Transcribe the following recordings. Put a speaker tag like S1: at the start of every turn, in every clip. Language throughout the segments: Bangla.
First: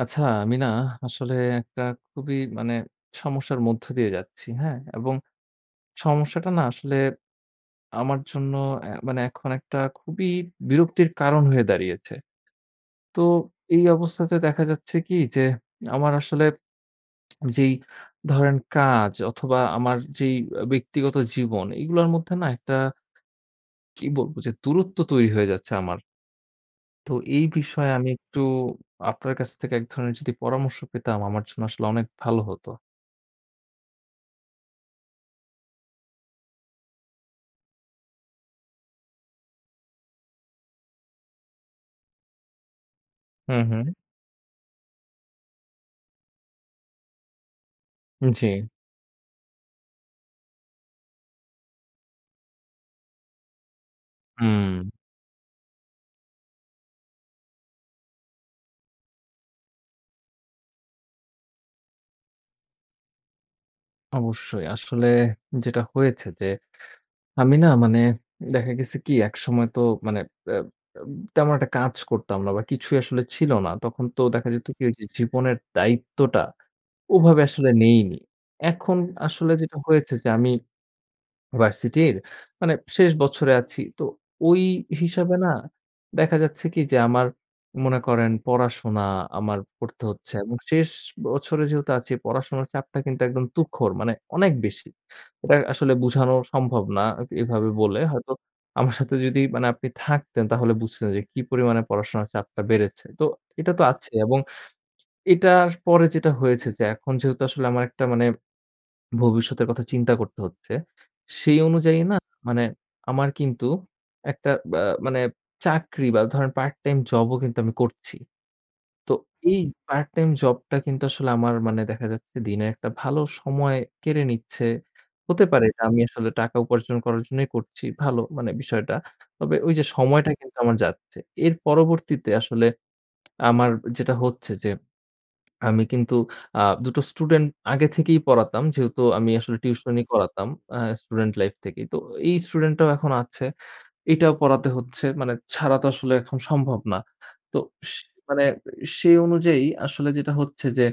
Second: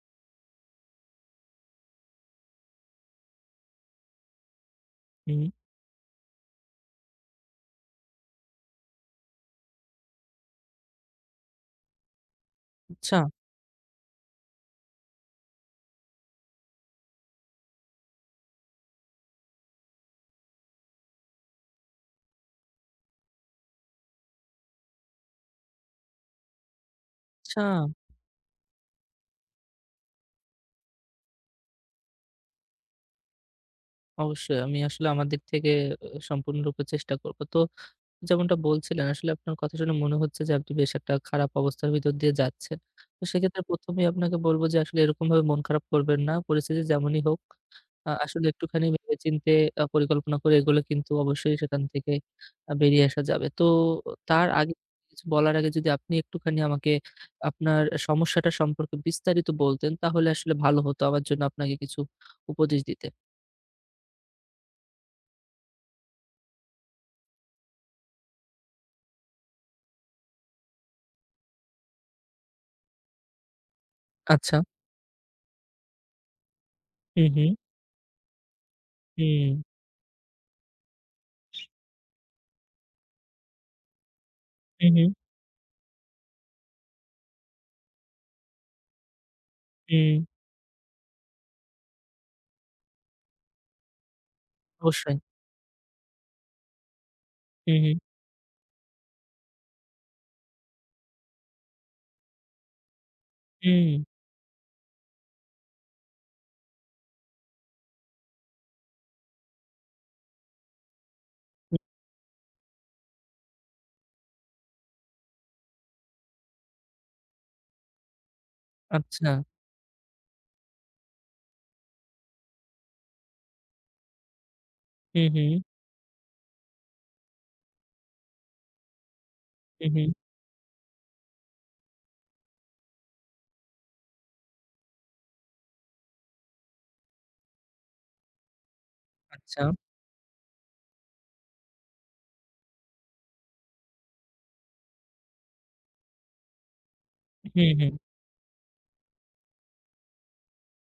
S1: আচ্ছা, আমি না আসলে একটা খুবই মানে সমস্যার মধ্য দিয়ে যাচ্ছি, হ্যাঁ? এবং
S2: হুম,
S1: সমস্যাটা না আসলে আমার জন্য মানে এখন একটা খুবই বিরক্তির কারণ হয়ে দাঁড়িয়েছে।
S2: আচ্ছা,
S1: তো এই অবস্থাতে দেখা যাচ্ছে কি যে, আমার আসলে যেই ধরেন কাজ অথবা আমার যেই ব্যক্তিগত জীবন, এগুলোর মধ্যে না একটা কি বলবো যে দূরত্ব তৈরি হয়ে যাচ্ছে আমার। তো এই
S2: আচ্ছা।
S1: বিষয়ে আমি একটু আপনার কাছ থেকে এক ধরনের যদি পরামর্শ পেতাম, আমার জন্য আসলে অনেক ভালো হতো।
S2: অবশ্যই আমি আসলে আমার দিক থেকে সম্পূর্ণরূপে চেষ্টা করব। তো যেমনটা বলছিলেন আসলে আপনার কথা শুনে মনে হচ্ছে যে আপনি বেশ একটা খারাপ অবস্থার ভিতর দিয়ে যাচ্ছেন। তো
S1: হু,
S2: সেক্ষেত্রে
S1: হু।
S2: ১ম এই আপনাকে বলব যে আসলে এরকমভাবে মন খারাপ করবেন না। পরিস্থিতি যেমনই হোক আসলে
S1: জি।
S2: একটুখানি ভেবেচিন্তে পরিকল্পনা করে এগোলে কিন্তু অবশ্যই সেখান থেকে বেরিয়ে আসা যাবে। তো তার
S1: হুম,
S2: আগে কিছু বলার আগে যদি আপনি একটুখানি আমাকে আপনার সমস্যাটা সম্পর্কে বিস্তারিত বলতেন তাহলে আসলে ভালো হতো আমার জন্য আপনাকে কিছু উপদেশ দিতে।
S1: অবশ্যই। আসলে যেটা হয়েছে যে, আমি না মানে দেখা গেছে কি একসময় তো মানে অ্যা তেমন একটা কাজ করতাম না বা কিছুই আসলে ছিল না। তখন তো দেখা
S2: আচ্ছা।
S1: যেত কি ওই যে জীবনের দায়িত্বটা
S2: হু,
S1: ওভাবে
S2: হু।
S1: আসলে নেইনি। এখন
S2: হুম।
S1: আসলে যেটা হয়েছে যে আমি ভার্সিটির মানে শেষ বছরে আছি। তো ওই
S2: হু, হু।
S1: হিসাবে না দেখা যাচ্ছে কি যে আমার মনে করেন পড়াশোনা আমার করতে
S2: হুম।
S1: হচ্ছে এবং শেষ বছরে যেহেতু আছি পড়াশোনার চাপটা কিন্তু একদম তুখর মানে অনেক বেশি।
S2: অবশ্যই।
S1: এটা আসলে বুঝানো সম্ভব না এভাবে
S2: হু, হু।
S1: বলে। হয়তো আমার সাথে যদি মানে আপনি থাকতেন তাহলে বুঝতেন যে কি পরিমাণে পড়াশোনার চাপটা বেড়েছে। তো এটা তো
S2: হুম।
S1: আছে এবং এটার পরে যেটা হয়েছে যে এখন যেহেতু আসলে আমার একটা মানে ভবিষ্যতের কথা চিন্তা করতে হচ্ছে। সেই
S2: হু।
S1: অনুযায়ী না মানে আমার কিন্তু একটা বা মানে চাকরি বা ধরেন পার্ট টাইম জবও কিন্তু আমি করছি। তো
S2: আচ্ছা।
S1: এই পার্ট টাইম জবটা কিন্তু আসলে আমার মানে দেখা যাচ্ছে দিনের একটা ভালো সময় কেড়ে নিচ্ছে।
S2: হু, হু।
S1: হতে পারে এটা আমি আসলে টাকা উপার্জন করার জন্যই করছি। ভালো মানে বিষয়টা। তবে ওই যে
S2: হু, হু।
S1: সময়টা কিন্তু আমার যাচ্ছে। এর পরবর্তীতে আসলে আমার যেটা হচ্ছে যে আমি কিন্তু ২ টো স্টুডেন্ট আগে থেকেই পড়াতাম। যেহেতু আমি আসলে
S2: আচ্ছা।
S1: টিউশনি আচ্ছা। করাতাম স্টুডেন্ট লাইফ থেকেই। তো এই স্টুডেন্টটাও এখন আছে। এটাও পড়াতে হচ্ছে। মানে ছাড়া তো আসলে এখন সম্ভব না। তো
S2: হু, হু।
S1: স মানে সেই অনুযায়ী আসলে যেটা হচ্ছে যে,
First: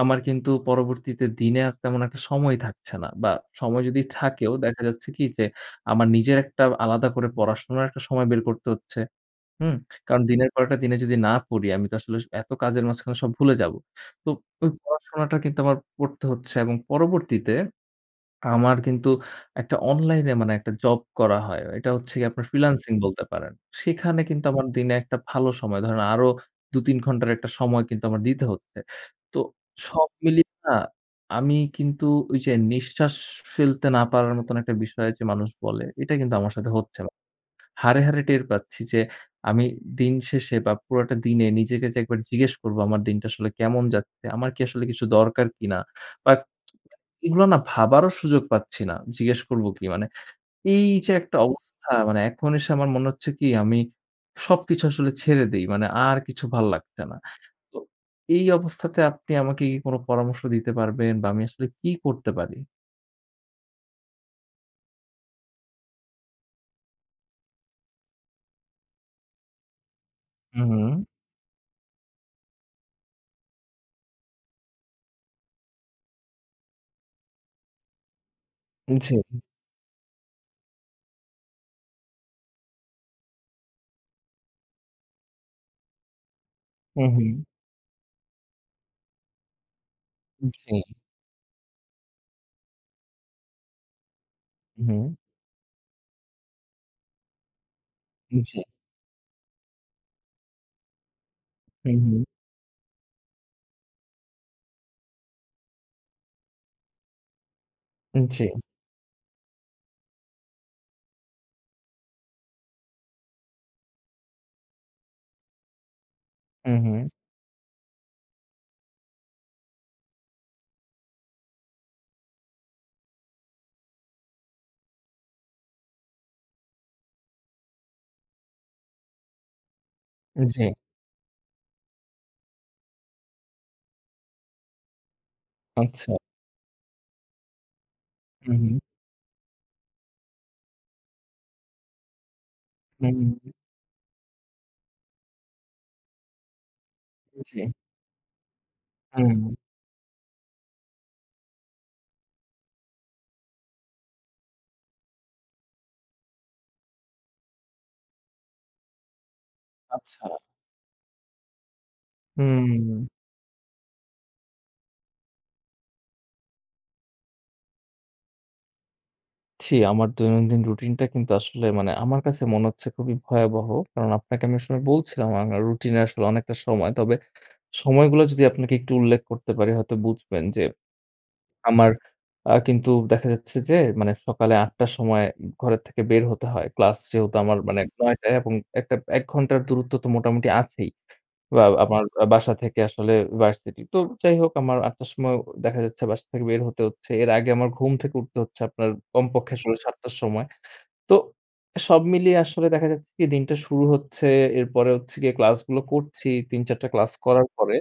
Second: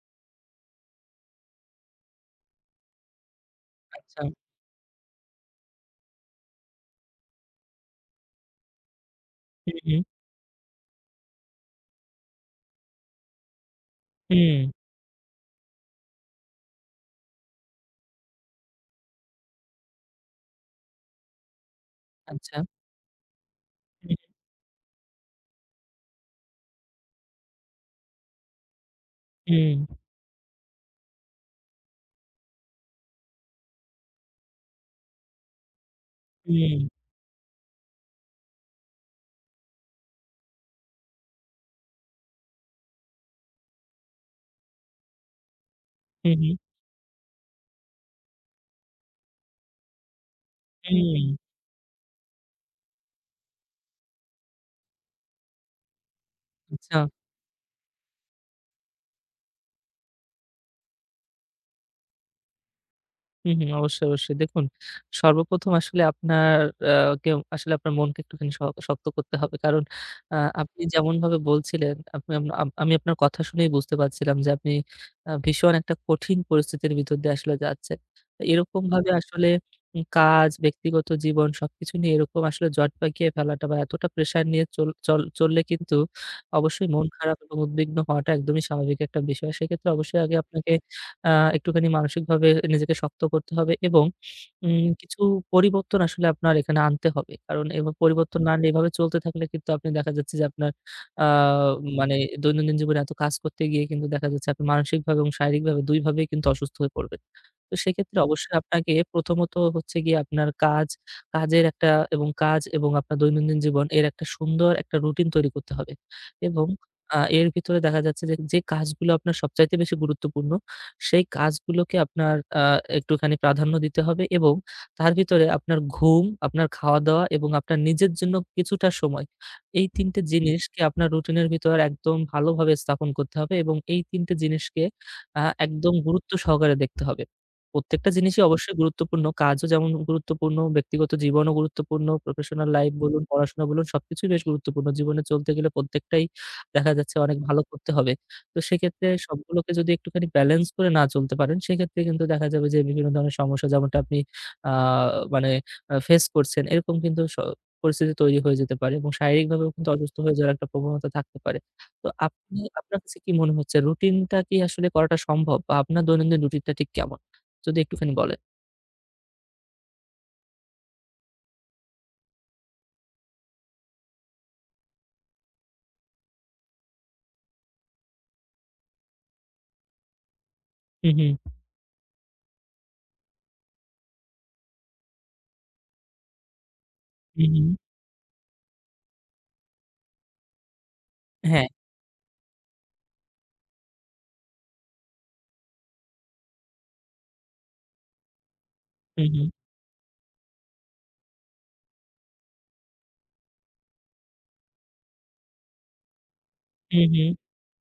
S1: আমার কিন্তু পরবর্তীতে দিনে আর তেমন একটা সময় থাকছে না। বা সময় যদি
S2: আচ্ছা।
S1: থাকেও দেখা যাচ্ছে কি যে, আমার নিজের একটা আলাদা করে পড়াশোনার একটা সময় বের করতে হচ্ছে।
S2: হু,
S1: হুম?
S2: হু।
S1: কারণ দিনের পর একটা দিনে যদি না পড়ি, আমি তো আসলে এত কাজের মাঝখানে সব ভুলে যাব। তো
S2: হুম।
S1: ওই পড়াশোনাটা কিন্তু আমার পড়তে হচ্ছে এবং পরবর্তীতে আমার কিন্তু একটা অনলাইনে মানে একটা জব করা হয়। এটা হচ্ছে গিয়ে আপনার
S2: আচ্ছা।
S1: ফ্রিল্যান্সিং বলতে পারেন।
S2: হু,
S1: সেখানে
S2: হু।
S1: কিন্তু আমার দিনে একটা ভালো সময় ধরেন আরো ২-৩ ঘন্টার একটা সময় কিন্তু আমার দিতে হচ্ছে। তো
S2: হুম।
S1: সব মিলিয়ে না আমি কিন্তু ওই যে নিঃশ্বাস ফেলতে না পারার মতন একটা বিষয় যে মানুষ বলে, এটা কিন্তু আমার সাথে
S2: হুম।
S1: হচ্ছে। হাড়ে, হাড়ে টের পাচ্ছি যে আমি দিন শেষে বা পুরাটা দিনে নিজেকে যে একবার জিজ্ঞেস করব আমার দিনটা আসলে কেমন যাচ্ছে? আমার কি আসলে কিছু দরকার কিনা?
S2: হু,
S1: বা
S2: হু।
S1: এগুলো না ভাবারও সুযোগ পাচ্ছি না। জিজ্ঞেস করব কি মানে এই যে
S2: হুম।
S1: একটা অবস্থা মানে এখন এসে আমার মনে হচ্ছে কি আমি সবকিছু আসলে ছেড়ে দেই। মানে আর কিছু ভাল
S2: আচ্ছা।
S1: লাগছে না। তো এই অবস্থাতে আপনি আমাকে কি কোন পরামর্শ দিতে পারবেন বা আমি আসলে কি করতে পারি?
S2: হুম, হুম। অবশ্যই, অবশ্যই। দেখুন সর্বপ্রথম আসলে আপনার আ কেও আসলে আপনার মনকে একটুখানি শক্ত করতে হবে। কারণ আ আপনি
S1: হুম,
S2: যেমনভাবে বলছিলেন, আপনি আম আম আমি আপনার কথা শুনেই বুঝতে পারছিলাম যে আপনি ভীষণ একটা কঠিন পরিস্থিতির ভিতর দিয়ে আসলে যাচ্ছেন।
S1: হুম
S2: এরকমভাবে
S1: জি।
S2: আসলে কাজ, ব্যক্তিগত জীবন সবকিছু নিয়ে এরকম আসলে জট পাকিয়ে ফেলাটা বা এতটা প্রেশার নিয়ে চল চল চললে কিন্তু অবশ্যই
S1: হু,
S2: মন
S1: হু।
S2: খারাপ এবং উদ্বিগ্ন হওয়াটা একদমই স্বাভাবিক একটা বিষয়। সেক্ষেত্রে অবশ্যই আগে আপনাকে
S1: জি।
S2: আ একটুখানি মানসিকভাবে নিজেকে শক্ত করতে হবে এবং
S1: হু।
S2: কিছু পরিবর্তন আসলে আপনার এখানে আনতে হবে। কারণ এভাবে পরিবর্তন না
S1: জি।
S2: আনলে এভাবে চলতে থাকলে কিন্তু আপনি দেখা যাচ্ছে যে আপনার আ
S1: হু,
S2: মানে
S1: হু।
S2: দৈনন্দিন জীবনে এত কাজ করতে গিয়ে কিন্তু দেখা যাচ্ছে আপনি মানসিকভাবে এবং শারীরিকভাবে ২ ভাবেই কিন্তু অসুস্থ হয়ে পড়বেন। তো সেক্ষেত্রে
S1: জি।
S2: অবশ্যই আপনাকে প্রথমত হচ্ছে গিয়ে আপনার কাজ, কাজের একটা কাজ এবং আপনার দৈনন্দিন জীবন এর একটা সুন্দর একটা রুটিন তৈরি করতে হবে। এবং
S1: হু, হু।
S2: এর ভিতরে দেখা যাচ্ছে যে, যে কাজগুলো আপনার সবচাইতে বেশি গুরুত্বপূর্ণ, সেই কাজগুলোকে আপনার আ একটুখানি প্রাধান্য দিতে হবে এবং তার ভিতরে আপনার ঘুম, আপনার খাওয়া-দাওয়া এবং আপনার নিজের জন্য কিছুটা সময়। এই ৩ টে
S1: জি,
S2: জিনিসকে আপনার রুটিনের ভিতর একদম ভালোভাবে স্থাপন করতে হবে এবং এই ৩ টে জিনিসকে একদম
S1: আচ্ছা।
S2: গুরুত্ব সহকারে দেখতে হবে। প্রত্যেকটা জিনিসই
S1: হুম,
S2: অবশ্যই গুরুত্বপূর্ণ। কাজও যেমন গুরুত্বপূর্ণ, ব্যক্তিগত জীবনও গুরুত্বপূর্ণ, প্রফেশনাল লাইফ
S1: হুম,
S2: বলুন,
S1: হুম,
S2: পড়াশোনা বলুন সবকিছুই বেশ গুরুত্বপূর্ণ। জীবনে চলতে গেলে প্রত্যেকটাই দেখা যাচ্ছে অনেক ভালো
S1: জি,
S2: করতে হবে। তো সেক্ষেত্রে
S1: হুম,
S2: সবগুলোকে যদি একটুখানি ব্যালেন্স করে না চলতে পারেন, সেক্ষেত্রে কিন্তু দেখা যাবে যে বিভিন্ন ধরনের সমস্যা যেমনটা আপনি আ মানে ফেস করছেন এরকম কিন্তু পরিস্থিতি তৈরি হয়ে যেতে পারে এবং শারীরিকভাবেও কিন্তু অসুস্থ
S1: আচ্ছা।
S2: হয়ে যাওয়ার একটা প্রবণতা থাকতে পারে। তো আপনি, আপনার
S1: হুম,
S2: কাছে কি মনে হচ্ছে রুটিনটা কি আসলে করাটা সম্ভব? বা আপনার দৈনন্দিন রুটিনটা ঠিক কেমন? যদি একটুখানি বলেন।
S1: জি, আমার দৈনন্দিন রুটিনটা কিন্তু আসলে মানে আমার কাছে মনে হচ্ছে খুবই ভয়াবহ। কারণ আপনাকে আমি আসলে বলছিলাম আমার রুটিনে আসলে অনেকটা সময়। তবে সময়গুলো যদি আপনাকে একটু উল্লেখ করতে পারি হয়তো বুঝবেন যে
S2: হু, হু,
S1: আমার কিন্তু দেখা যাচ্ছে যে মানে সকালে ৮ টার সময় ঘরের থেকে বের হতে হয়। ক্লাস যেহেতু
S2: হু,
S1: আমার
S2: হু।
S1: মানে ৯ টায় এবং একটা ১ ঘন্টার দূরত্ব তো মোটামুটি আছেই। বা
S2: হ্যাঁ।
S1: আমার বাসা থেকে আসলে ভার্সিটি। তো যাই হোক আমার ৮ টার সময় দেখা যাচ্ছে বাসা থেকে বের হতে হচ্ছে। এর আগে আমার ঘুম থেকে উঠতে হচ্ছে আপনার
S2: হু, হু,
S1: কমপক্ষে আসলে ৭ টার সময়। তো সব মিলিয়ে আসলে দেখা যাচ্ছে কি দিনটা শুরু হচ্ছে। এরপরে হচ্ছে গিয়ে ক্লাসগুলো করছি। ৩-৪ টা
S2: হু,
S1: ক্লাস
S2: হু,
S1: করার পরে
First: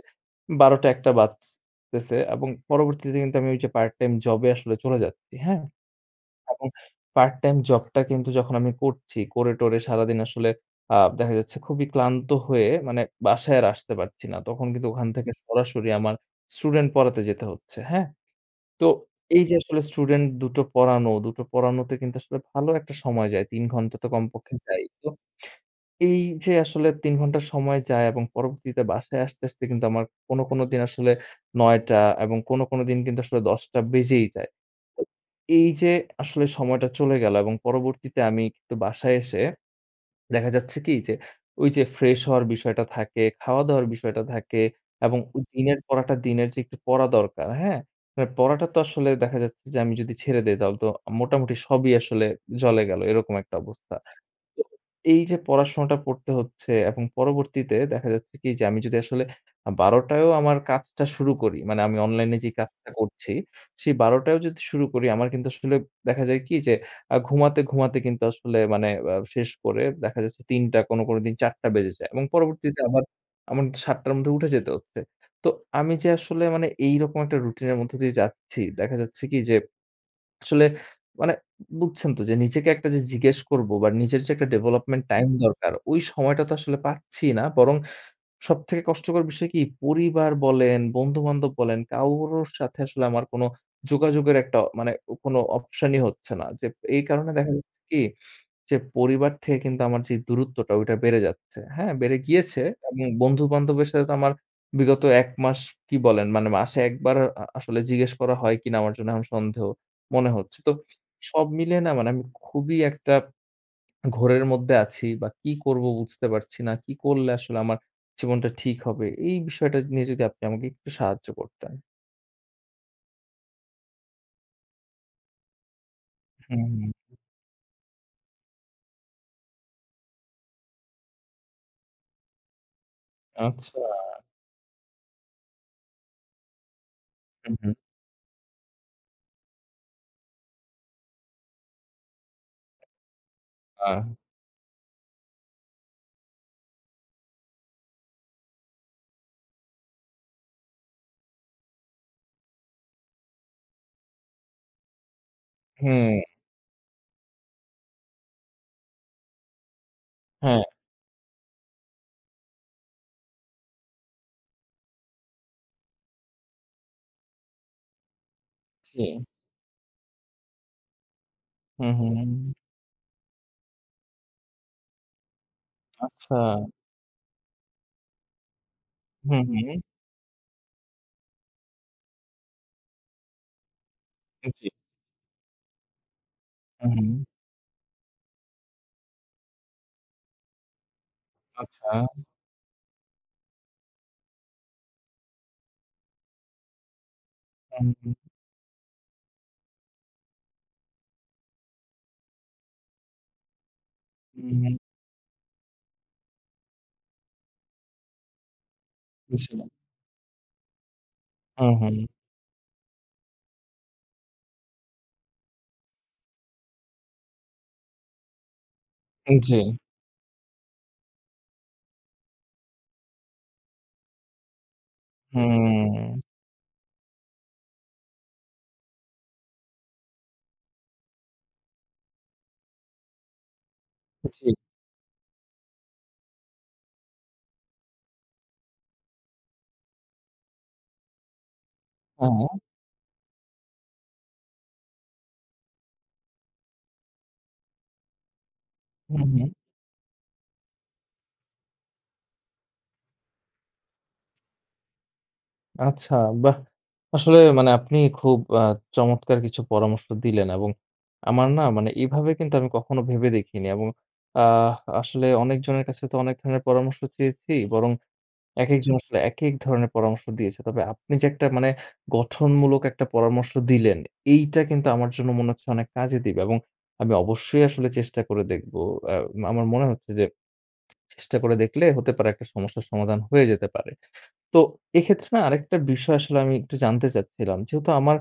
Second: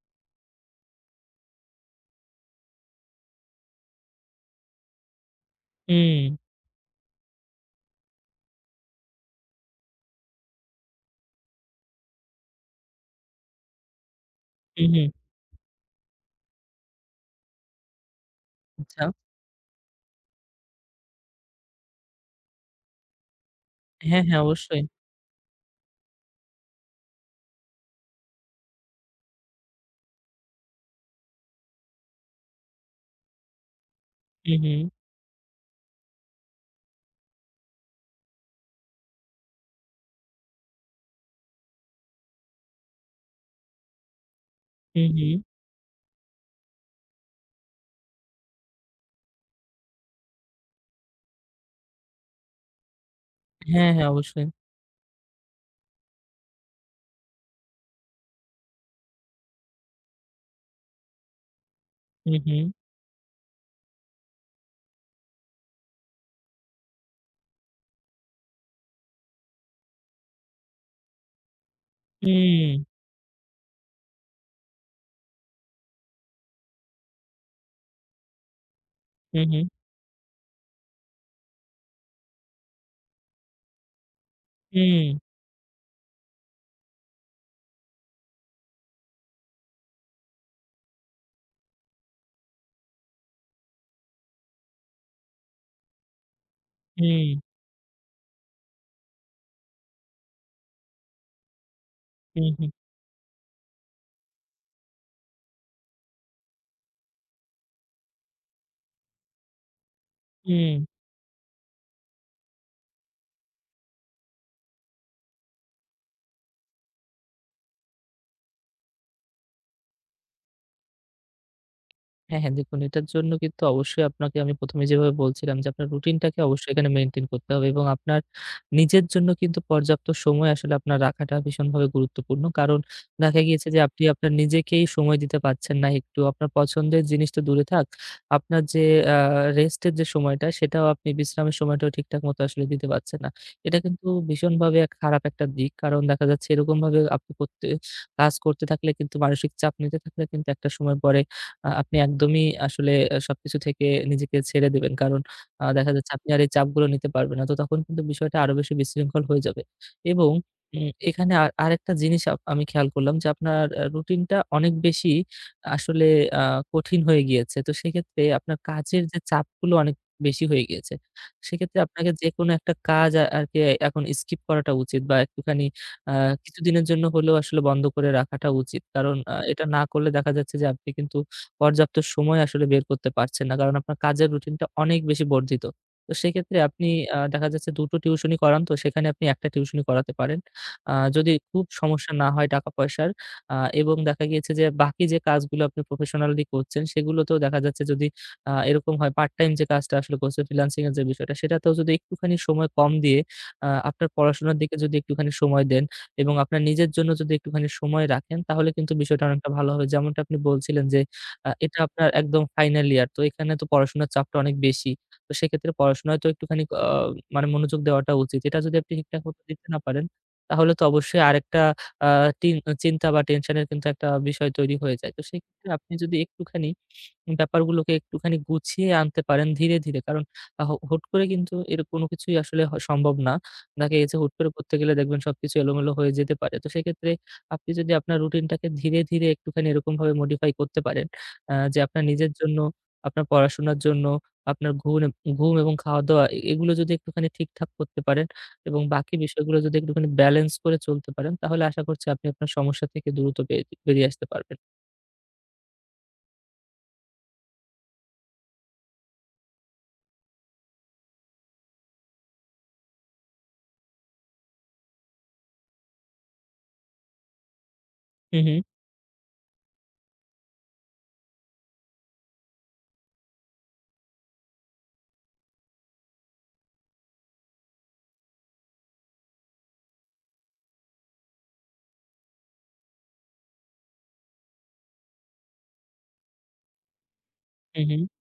S1: ১২ টা ১ টা বাজতেছে এবং পরবর্তীতে কিন্তু আমি ওই যে পার্ট টাইম জবে আসলে চলে যাচ্ছি। হ্যাঁ?
S2: হুম,
S1: এবং পার্ট টাইম জবটা কিন্তু যখন আমি করছি, করে টরে সারাদিন আসলে দেখা যাচ্ছে খুবই ক্লান্ত হয়ে মানে বাসায় আর আসতে পারছি না। তখন
S2: হু,
S1: কিন্তু
S2: হু।
S1: ওখান থেকে সরাসরি আমার স্টুডেন্ট পড়াতে যেতে হচ্ছে, হ্যাঁ? তো
S2: আচ্ছা।
S1: এই যে আসলে স্টুডেন্ট দুটো পড়ানো, দুটো পড়ানোতে কিন্তু আসলে ভালো একটা সময় যায়। ৩ ঘন্টা তো
S2: হ্যাঁ, হ্যাঁ
S1: কমপক্ষে
S2: অবশ্যই।
S1: যায়ই। তো এই যে আসলে ৩ ঘন্টা সময় যায় এবং পরবর্তীতে বাসায় আসতে, আসতে কিন্তু আমার কোনো, কোনো দিন আসলে ৯:০০ এবং কোনো, কোনো দিন কিন্তু আসলে ১০:০০ বেজেই যায়।
S2: হু, হু,
S1: তো এই যে আসলে সময়টা চলে গেল এবং পরবর্তীতে আমি কিন্তু বাসায় এসে দেখা যাচ্ছে কি যে, ওই যে ফ্রেশ হওয়ার বিষয়টা থাকে, খাওয়া-দাওয়ার বিষয়টা থাকে
S2: হু,
S1: এবং
S2: হু।
S1: ও দিনের পড়াটা দিনের যে একটু পড়া দরকার, হ্যাঁ? মানে পড়াটা তো আসলে দেখা যাচ্ছে যে আমি যদি ছেড়ে দেই তাহলে তো মোটামুটি সবই আসলে জলে গেল, এরকম একটা
S2: হ্যাঁ,
S1: অবস্থা।
S2: হ্যাঁ অবশ্যই।
S1: তো এই যে পড়াশোনাটা পড়তে হচ্ছে এবং পরবর্তীতে দেখা যাচ্ছে কি যে আমি যদি আসলে ১২:০০ টায়ও আমার কাজটা শুরু করি, মানে আমি
S2: হু,
S1: অনলাইনে যে
S2: হু,
S1: কাজটা করছি, সেই ১২:০০ টায়ও যদি শুরু করি আমার কিন্তু আসলে দেখা যায় কি যে ঘুমাতে, ঘুমাতে কিন্তু আসলে মানে শেষ করে দেখা যাচ্ছে ৩:০০ কোনো, কোনো দিন ৪:০০ বেজে যায় এবং
S2: হুম,
S1: পরবর্তীতে আবার আমার ৭:০০ র মধ্যে উঠে যেতে হচ্ছে। তো আমি যে আসলে মানে এইরকম একটা রুটিন এর মধ্য দিয়ে যাচ্ছি, দেখা যাচ্ছে কি
S2: হু,
S1: যে
S2: হু,
S1: আসলে মানে বুঝছেন তো যে নিজেকে একটা যে জিজ্ঞেস করব বা নিজের যে একটা ডেভেলপমেন্ট
S2: হুম,
S1: টাইম দরকার, ওই সময়টা তো আসলে পাচ্ছি না। বরং সবথেকে কষ্টকর বিষয় কি? পরিবার বলেন, বন্ধু-বান্ধব বলেন, কারোর সাথে আসলে আমার কোনো যোগাযোগের একটা মানে কোনো অপশনই হচ্ছে না। যে এই
S2: হুম,
S1: কারণে দেখা হুম। যাচ্ছে কি? যে পরিবার থেকে কিন্তু আমার যে দূরত্বটা ওইটা বেড়ে যাচ্ছে। হ্যাঁ, বেড়ে গিয়েছে
S2: হুম,
S1: এবং বন্ধু-বান্ধবের সাথে তো আমার বিগত ১ মাস কি বলেন মানে মাসে ১ বার আসলে জিজ্ঞেস করা হয় কিনা আমার জন্য এখন সন্দেহ মনে হচ্ছে। তো
S2: হুম।
S1: সব মিলিয়ে না মানে আমি খুবই একটা ঘোরের মধ্যে আছি বা কি করব বুঝতে পারছি না। কি করলে আসলে আমার জীবনটা ঠিক হবে? এই বিষয়টা নিয়ে যদি আপনি আমাকে একটু সাহায্য করতেন।
S2: হ্যাঁ, হ্যাঁ। দেখুন এটার জন্য কিন্তু অবশ্যই আপনাকে আমি ১ম এ যেভাবে বলছিলাম যে আপনার রুটিনটাকে অবশ্যই এখানে
S1: হুম,
S2: মেইনটেইন করতে হবে এবং আপনার নিজের জন্য কিন্তু পর্যাপ্ত সময় আসলে আপনার রাখাটা ভীষণভাবে গুরুত্বপূর্ণ। কারণ দেখা গিয়েছে যে
S1: আচ্ছা।
S2: আপনি আপনার নিজেকেই সময় দিতে পারছেন না একটু। আপনার পছন্দের জিনিস তো
S1: হুম,
S2: দূরে
S1: হুম।
S2: থাক। আপনার যে আ রেস্টের যে সময়টা, সেটাও আপনি, বিশ্রামের সময়টাও ঠিকঠাক মতো আসলে দিতে পারছেন না। এটা
S1: আ
S2: কিন্তু ভীষণভাবে এক খারাপ একটা দিক। কারণ দেখা যাচ্ছে এরকমভাবে আপনি কাজ করতে থাকলে কিন্তু, মানসিক চাপ নিতে থাকলে কিন্তু, একটা সময় পরে আপনি একদমই আসলে সবকিছু থেকে নিজেকে ছেড়ে দিবেন। কারণ দেখা যাচ্ছে
S1: হুম,
S2: আপনি আর এই চাপগুলো নিতে পারবেন না। তো তখন কিন্তু বিষয়টা আরো বেশি বিশৃঙ্খল হয়ে যাবে। এবং
S1: হ্যাঁ,
S2: এখানে আর আরেকটা জিনিস আমি খেয়াল করলাম যে আপনার রুটিনটা অনেক বেশি আসলে আ কঠিন হয়ে গিয়েছে। তো সেক্ষেত্রে আপনার
S1: জি।
S2: কাজের যে চাপগুলো অনেক বেশি হয়ে গিয়েছে। সেক্ষেত্রে
S1: হুম, হুম,
S2: আপনাকে
S1: হুম,
S2: যেকোনো একটা কাজ আরকি এখন স্কিপ করাটা উচিত, বা একটুখানি আ
S1: আচ্ছা।
S2: কিছুদিনের জন্য হলেও আসলে বন্ধ করে রাখাটা উচিত। কারণ
S1: হুম,
S2: এটা
S1: হুম,
S2: না করলে দেখা যাচ্ছে যে আপনি কিন্তু পর্যাপ্ত সময় আসলে বের করতে পারছেন না। কারণ আপনার কাজের রুটিনটা
S1: জি।
S2: অনেক বেশি বর্ধিত। তো সেক্ষেত্রে আপনি
S1: হুম, হুম,
S2: দেখা যাচ্ছে ২ টো টিউশনি করান, তো সেখানে আপনি ১ টা টিউশনি করাতে পারেন। যদি খুব
S1: আচ্ছা।
S2: সমস্যা না হয় টাকা-পয়সার, এবং দেখা গিয়েছে যে বাকি যে কাজগুলো আপনি প্রফেশনালি করছেন সেগুলোতেও দেখা যাচ্ছে,
S1: হুম,
S2: যদি
S1: হুম,
S2: এরকম হয়, পার্ট টাইম যে কাজটা আসলে করছেন, ফ্রিল্যান্সিং এর যে বিষয়টা, সেটাতেও যদি একটুখানি সময় কম দিয়ে আপনার
S1: হুম,
S2: পড়াশোনার দিকে
S1: হুম,
S2: যদি একটুখানি সময় দেন এবং আপনার নিজের জন্য যদি একটুখানি সময় রাখেন, তাহলে কিন্তু বিষয়টা
S1: জি।
S2: অনেকটা ভালো হবে। যেমনটা আপনি বলছিলেন যে
S1: হুম,
S2: এটা
S1: হুম,
S2: আপনার একদম ফাইনাল ইয়ার। তো এখানে তো পড়াশোনার চাপটা অনেক বেশি। তো সেক্ষেত্রে পড়াশোনায় তো একটুখানি মানে মনোযোগ দেওয়াটা উচিত। এটা যদি আপনি ঠিকঠাক মতো
S1: জি।
S2: দিতে না পারেন, তাহলে তো অবশ্যই আরেকটা আ টিন চিন্তা বা টেনশনের কিন্তু একটা বিষয় তৈরি হয়ে যায়। তো সেক্ষেত্রে আপনি যদি
S1: হুম,
S2: একটুখানি ব্যাপারগুলোকে একটুখানি গুছিয়ে আনতে পারেন ধীরে, ধীরে। কারণ আ হ হুট করে কিন্তু এর কোনো কিছুই আসলে সম্ভব না। দেখা গেছে হুট করে
S1: জি।
S2: করতে গেলে দেখবেন সবকিছু এলোমেলো হয়ে যেতে পারে। তো সেক্ষেত্রে আপনি যদি আপনার রুটিনটাকে ধীরে, ধীরে একটুখানি এরকমভাবে মডিফাই করতে পারেন, যে আপনার নিজের
S1: হ্যাঁ।
S2: জন্য, আপনার পড়াশোনার জন্য, আপনার ঘুম এবং খাওয়া-দাওয়া, এগুলো যদি একটুখানি ঠিকঠাক করতে পারেন এবং বাকি
S1: হুম, হুম।
S2: বিষয়গুলো যদি একটুখানি ব্যালেন্স করে চলতে পারেন, তাহলে আশা করছি আপনি আপনার সমস্যা থেকে দ্রুত বেরিয়ে আসতে পারবেন।
S1: আচ্ছা, বাহ! আসলে মানে আপনি খুব চমৎকার কিছু পরামর্শ দিলেন এবং আমার না মানে এভাবে কিন্তু আমি কখনো ভেবে দেখিনি এবং আহ আসলে অনেকজনের কাছে তো অনেক ধরনের পরামর্শ চেয়েছি, বরং
S2: হু, হু।
S1: একেকজন জি। আসলে একেক ধরনের পরামর্শ দিয়েছে। তবে আপনি যে একটা মানে গঠনমূলক একটা পরামর্শ দিলেন, এইটা কিন্তু আমার জন্য মনে হচ্ছে অনেক কাজে দিবে এবং আমি অবশ্যই আসলে চেষ্টা করে দেখব। আ আমার মনে হচ্ছে যে চেষ্টা করে দেখলে হতে পারে একটা সমস্যার সমাধান হয়ে যেতে পারে। তো এক্ষেত্রে না আরেকটা বিষয় আসলে আমি একটু জানতে চাচ্ছিলাম।
S2: হু,
S1: যেহেতু
S2: হু।
S1: আমার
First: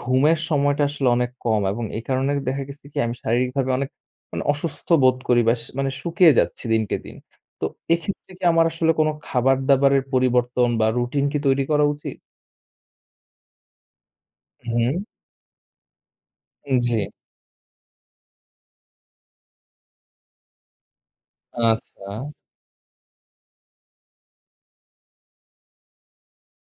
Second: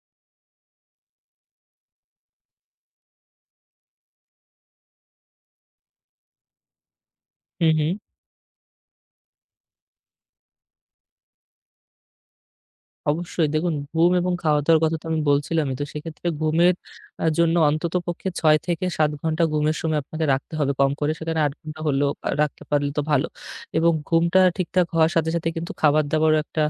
S1: ঘুমের সময়টা আসলে অনেক কম এবং এই কারণে দেখা গেছে কি আমি শারীরিকভাবে অনেক মানে অসুস্থ বোধ করি বা সে মানে শুকিয়ে যাচ্ছি দিনকে দিন। তো
S2: হু, হু।
S1: এক্ষেত্রে কি আমার আসলে কোনো খাবার-দাবারের পরিবর্তন বা রুটিন কি তৈরি করা উচিত?
S2: অবশ্যই দেখুন, ঘুম এবং খাওয়া-দাওয়ার
S1: হুম,
S2: কথা তো আমি বলছিলামই। তো সেক্ষেত্রে ঘুমের
S1: জি।
S2: জন্য অন্ততপক্ষে ৬ থেকে ৭ ঘন্টা ঘুমের সময় আপনাকে রাখতে হবে কম করে। সেখানে ৮ ঘন্টা হলেও
S1: আচ্ছা,
S2: রাখতে পারলে তো ভালো। এবং ঘুমটা ঠিকঠাক হওয়ার সাথে, সাথে কিন্তু খাবার-দাবারও একটা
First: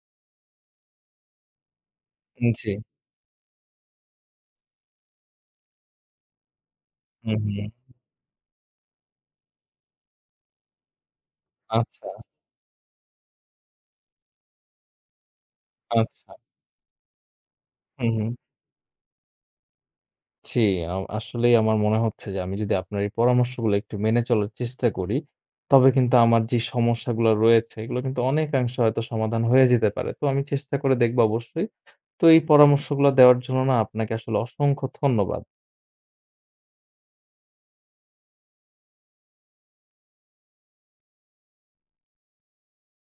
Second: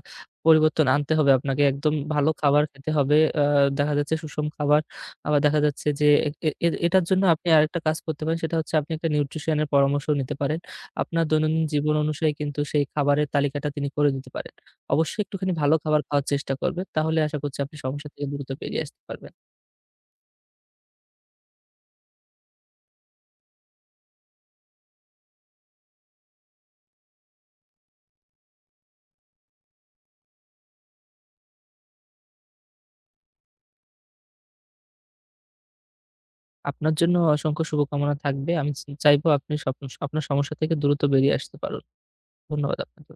S2: পরিবর্তন আনতে হবে আপনাকে। একদম ভালো খাবার
S1: জি।
S2: খেতে হবে। দেখা যাচ্ছে, সুষম খাবার। আবার দেখা যাচ্ছে যে এ এ এ- এটার জন্য
S1: হুম,
S2: আপনি
S1: হুম।
S2: আরেকটা কাজ করতে পারেন। সেটা হচ্ছে আপনি একটা নিউট্রিশন এর পরামর্শ নিতে পারেন। আপনার দৈনন্দিন জীবন
S1: আচ্ছা,
S2: অনুযায়ী কিন্তু সেই খাবারের তালিকাটা তিনি করে দিতে পারেন। অবশ্যই একটুখানি ভালো খাবার খাওয়ার
S1: আচ্ছা।
S2: চেষ্টা করবেন। তাহলে আশা করছি আপনি সমস্যা
S1: হুম,
S2: থেকে
S1: হুম।
S2: দ্রুত বেরিয়ে আসতে পারবেন।
S1: জি, আসলেই আমার মনে হচ্ছে যে আমি যদি আপনার এই পরামর্শগুলো একটু মেনে চলার চেষ্টা করি, তবে কিন্তু আমার যে সমস্যাগুলো রয়েছে এগুলো কিন্তু অনেকাংশে হয়তো সমাধান হয়ে যেতে পারে। তো আমি চেষ্টা করে দেখব অবশ্যই। তো এই পরামর্শগুলো দেওয়ার জন্য না আপনাকে আসলে অসংখ্য ধন্যবাদ।
S2: আপনার জন্য অসংখ্য শুভকামনা থাকবে। আমি চাইবো আপনি আপনার সমস্যা থেকে দ্রুত বেরিয়ে আসতে পারুন। ধন্যবাদ আপনাকে।